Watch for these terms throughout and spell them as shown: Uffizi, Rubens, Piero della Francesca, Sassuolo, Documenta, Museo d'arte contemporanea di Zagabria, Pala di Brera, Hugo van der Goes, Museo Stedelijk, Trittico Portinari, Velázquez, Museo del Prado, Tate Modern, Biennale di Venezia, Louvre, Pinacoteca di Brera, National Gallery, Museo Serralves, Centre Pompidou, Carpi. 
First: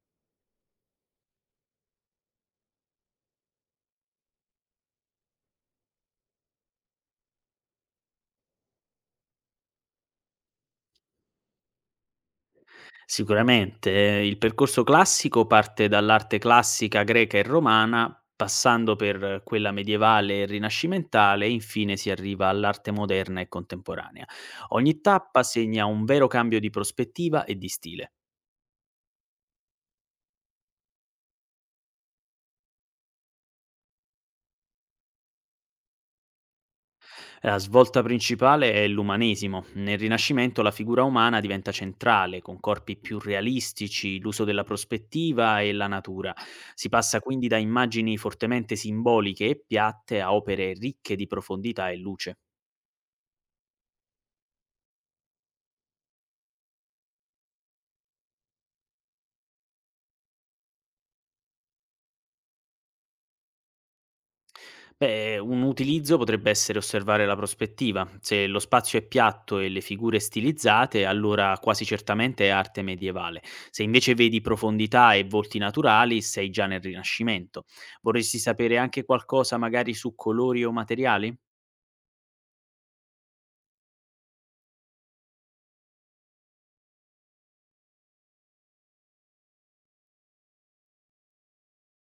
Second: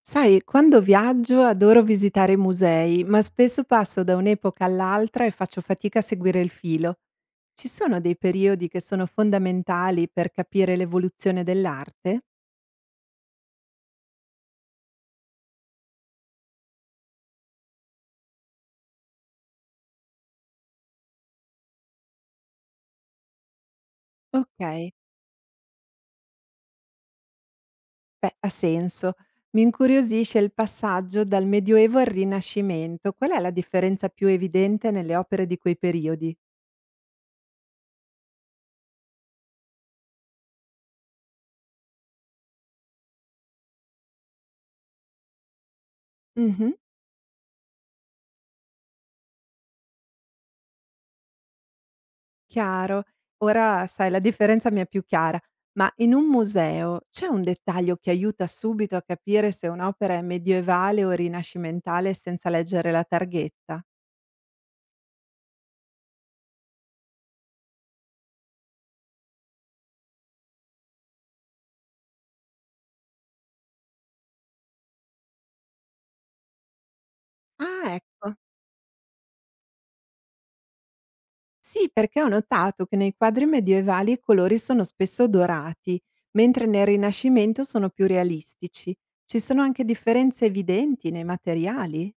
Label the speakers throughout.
Speaker 1: Sai, quando viaggio adoro visitare i musei, ma spesso passo da un'epoca all'altra e faccio fatica a seguire il filo. Ci sono dei periodi che sono fondamentali per capire l'evoluzione dell'arte?
Speaker 2: Sicuramente, il percorso classico parte dall'arte classica greca e romana, passando per quella medievale e rinascimentale e infine si arriva all'arte moderna e contemporanea.
Speaker 1: Ok,
Speaker 2: Ogni tappa segna un vero cambio di prospettiva e di stile.
Speaker 1: beh, ha senso. Mi incuriosisce il passaggio dal Medioevo al Rinascimento. Qual è la differenza più evidente nelle opere di quei periodi?
Speaker 2: La svolta principale è l'umanesimo. Nel Rinascimento la figura umana diventa centrale, con corpi più realistici, l'uso della prospettiva e la natura. Si passa quindi da immagini fortemente simboliche e piatte a opere ricche di profondità e luce.
Speaker 1: Chiaro. Ora sai la differenza mi è più chiara, ma in un museo c'è un dettaglio che aiuta subito a capire se un'opera è medievale o rinascimentale senza leggere la targhetta?
Speaker 2: Beh, un utilizzo potrebbe essere osservare la prospettiva. Se lo spazio è piatto e le figure stilizzate, allora quasi certamente è arte medievale. Se invece vedi profondità e volti naturali, sei già nel Rinascimento.
Speaker 1: Ah, ecco.
Speaker 2: Vorresti sapere anche qualcosa magari su colori o materiali?
Speaker 1: Sì, perché ho notato che nei quadri medievali i colori sono spesso dorati, mentre nel Rinascimento sono più realistici. Ci sono anche differenze evidenti nei materiali?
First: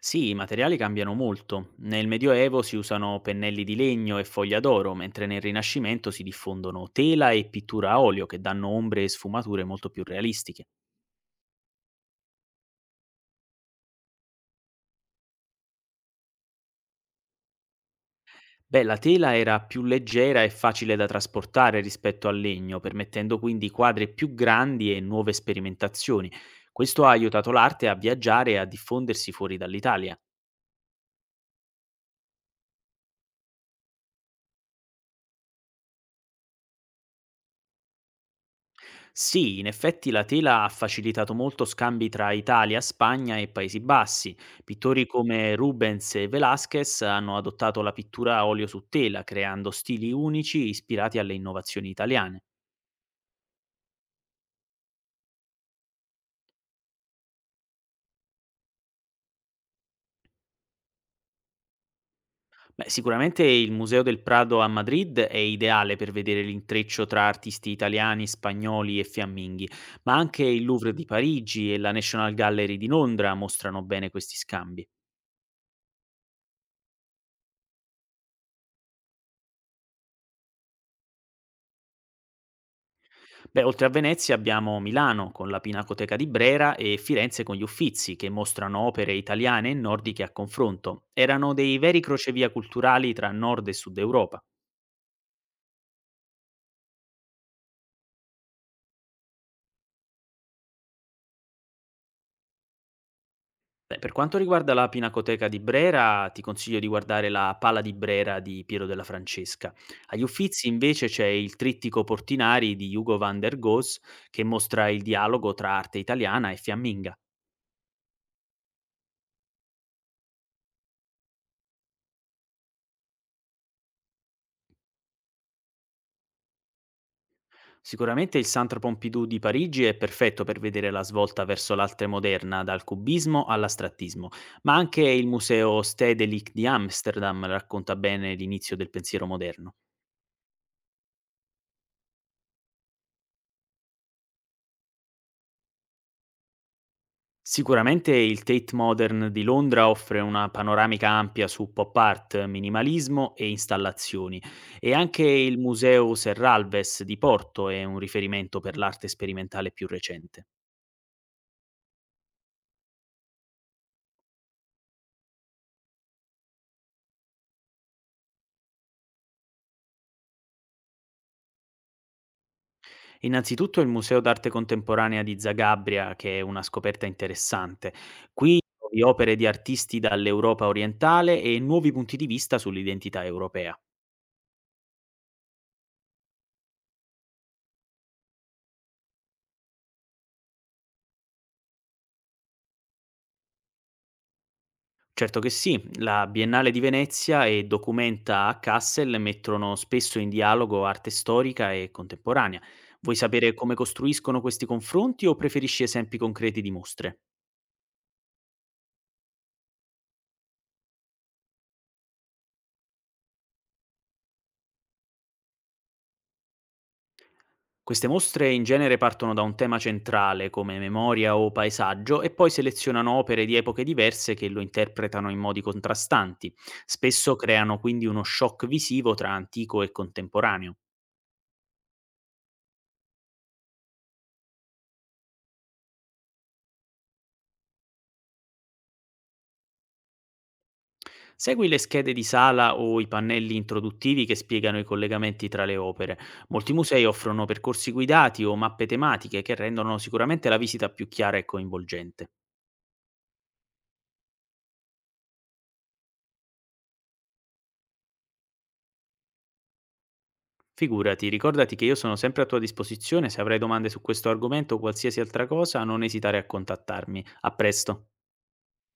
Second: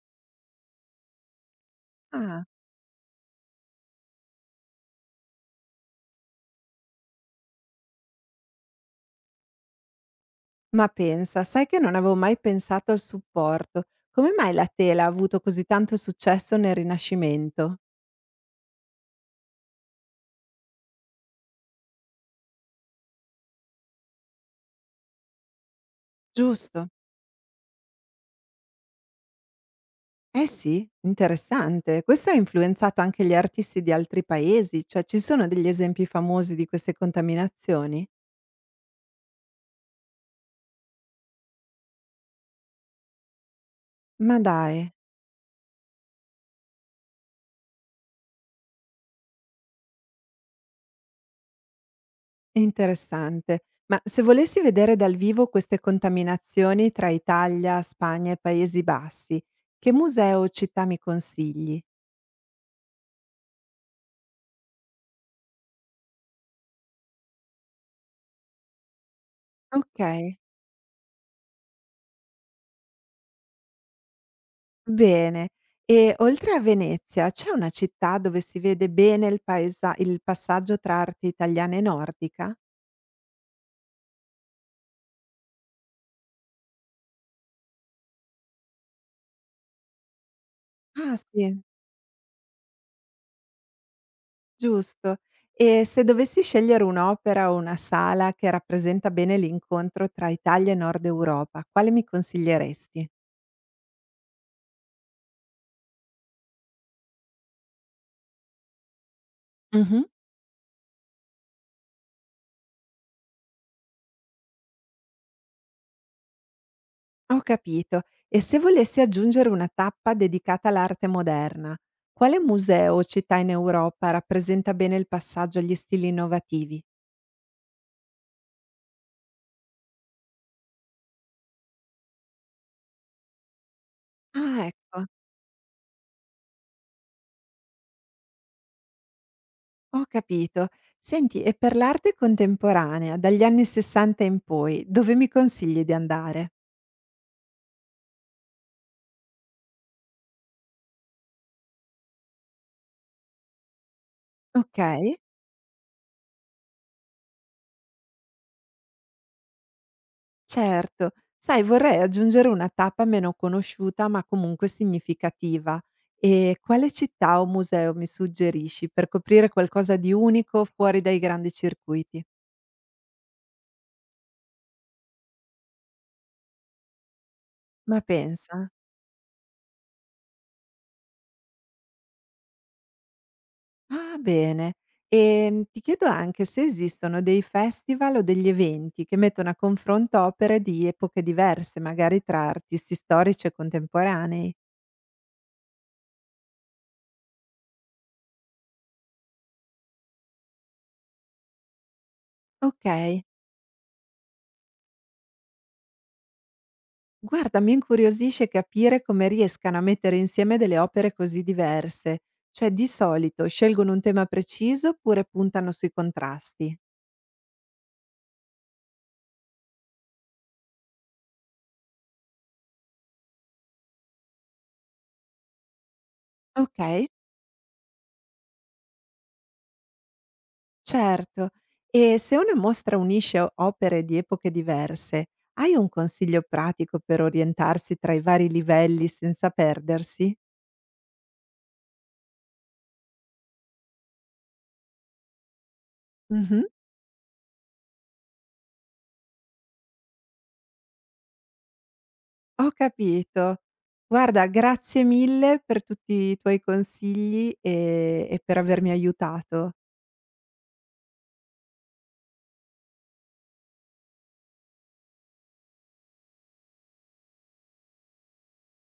Speaker 2: Sì, i materiali cambiano molto. Nel
Speaker 1: Ah.
Speaker 2: Medioevo si usano pennelli di legno e foglia d'oro, mentre nel Rinascimento si diffondono tela e pittura a olio che danno ombre e sfumature molto più realistiche.
Speaker 1: Ma pensa, sai che non avevo mai pensato al supporto. Come mai la tela ha avuto così tanto successo nel Rinascimento?
Speaker 2: Beh, la tela era più leggera e facile da trasportare rispetto al legno, permettendo quindi quadri più grandi e nuove sperimentazioni.
Speaker 1: Giusto.
Speaker 2: Questo ha aiutato l'arte a viaggiare e a diffondersi fuori dall'Italia.
Speaker 1: Eh sì, interessante. Questo ha influenzato anche gli artisti di altri paesi, cioè ci sono degli esempi famosi di queste contaminazioni?
Speaker 2: Sì, in effetti la tela ha facilitato molto scambi tra Italia, Spagna e Paesi Bassi.
Speaker 1: Ma dai,
Speaker 2: Pittori come Rubens e Velázquez hanno adottato la pittura a olio su tela, creando stili unici ispirati alle innovazioni italiane.
Speaker 1: è interessante. Ma se volessi vedere dal vivo queste contaminazioni tra Italia, Spagna e Paesi Bassi, che museo o città mi consigli?
Speaker 2: Beh, sicuramente il Museo del Prado a Madrid è ideale per vedere l'intreccio tra artisti italiani, spagnoli e fiamminghi,
Speaker 1: Ok.
Speaker 2: ma anche il Louvre di Parigi e la National Gallery di Londra mostrano bene questi scambi.
Speaker 1: Bene. E oltre a Venezia, c'è una città dove si vede bene il passaggio tra arte italiana e nordica?
Speaker 2: Beh, oltre a Venezia abbiamo Milano con la Pinacoteca di Brera e Firenze con gli Uffizi, che mostrano opere italiane e nordiche a confronto.
Speaker 1: Ah sì,
Speaker 2: Erano dei veri crocevia culturali tra nord e sud Europa.
Speaker 1: giusto. E se dovessi scegliere un'opera o una sala che rappresenta bene l'incontro tra Italia e Nord Europa, quale mi consiglieresti?
Speaker 2: Beh, per quanto riguarda la Pinacoteca di Brera, ti consiglio di guardare la Pala di Brera di Piero della Francesca.
Speaker 1: Mh-mh,
Speaker 2: Agli Uffizi invece c'è il Trittico Portinari di Hugo van der Goes che mostra il dialogo tra arte italiana e fiamminga.
Speaker 1: ho capito. E se volessi aggiungere una tappa dedicata all'arte moderna, quale museo o città in Europa rappresenta bene il passaggio agli stili innovativi?
Speaker 2: Sicuramente il Centre Pompidou di Parigi è perfetto per vedere la svolta verso l'arte moderna, dal cubismo all'astrattismo,
Speaker 1: Ah,
Speaker 2: ma anche
Speaker 1: ecco.
Speaker 2: il Museo Stedelijk di Amsterdam racconta bene l'inizio del pensiero moderno.
Speaker 1: Ho capito. Senti, e per l'arte contemporanea, dagli anni '60 in poi, dove mi consigli di andare?
Speaker 2: Sicuramente il Tate Modern di Londra offre una panoramica ampia su pop art, minimalismo e installazioni, e
Speaker 1: Okay,
Speaker 2: anche il Museo Serralves di Porto è un riferimento per l'arte sperimentale più recente.
Speaker 1: certo. Sai, vorrei aggiungere una tappa meno conosciuta, ma comunque significativa. E quale città o museo mi suggerisci per coprire qualcosa di unico fuori dai grandi circuiti?
Speaker 2: Innanzitutto il Museo d'arte contemporanea di Zagabria, che è una scoperta interessante.
Speaker 1: Ma
Speaker 2: Qui
Speaker 1: pensa.
Speaker 2: trovi opere di artisti dall'Europa orientale e nuovi punti di vista sull'identità europea.
Speaker 1: Ah, bene. Ti chiedo anche se esistono dei festival o degli eventi che mettono a confronto opere di epoche diverse, magari tra artisti storici e contemporanei.
Speaker 2: Certo che sì, la Biennale di Venezia e Documenta a Kassel mettono spesso in dialogo arte storica e contemporanea. Vuoi
Speaker 1: Okay,
Speaker 2: sapere come costruiscono questi confronti o preferisci esempi concreti di mostre?
Speaker 1: guarda, mi incuriosisce capire come riescano a mettere insieme delle opere così diverse. Cioè, di solito scelgono un tema preciso oppure puntano sui contrasti?
Speaker 2: Queste mostre in genere partono da un tema centrale come memoria o paesaggio e poi selezionano opere di epoche diverse che lo interpretano in modi contrastanti.
Speaker 1: Okay.
Speaker 2: Spesso creano quindi uno shock visivo tra antico e contemporaneo.
Speaker 1: Certo. E se una mostra unisce o opere di epoche diverse, hai un consiglio pratico per orientarsi tra i vari livelli senza perdersi?
Speaker 2: Segui le schede di sala o i pannelli introduttivi che spiegano i collegamenti tra le opere.
Speaker 1: Mh-mh,
Speaker 2: Molti musei offrono percorsi guidati o mappe tematiche che rendono sicuramente la visita più chiara e coinvolgente.
Speaker 1: ho capito. Guarda, grazie mille per tutti i tuoi consigli, e per avermi aiutato.
Speaker 2: Figurati, ricordati che io sono sempre a tua disposizione, se avrai domande su questo argomento o qualsiasi altra cosa non esitare a contattarmi. A presto.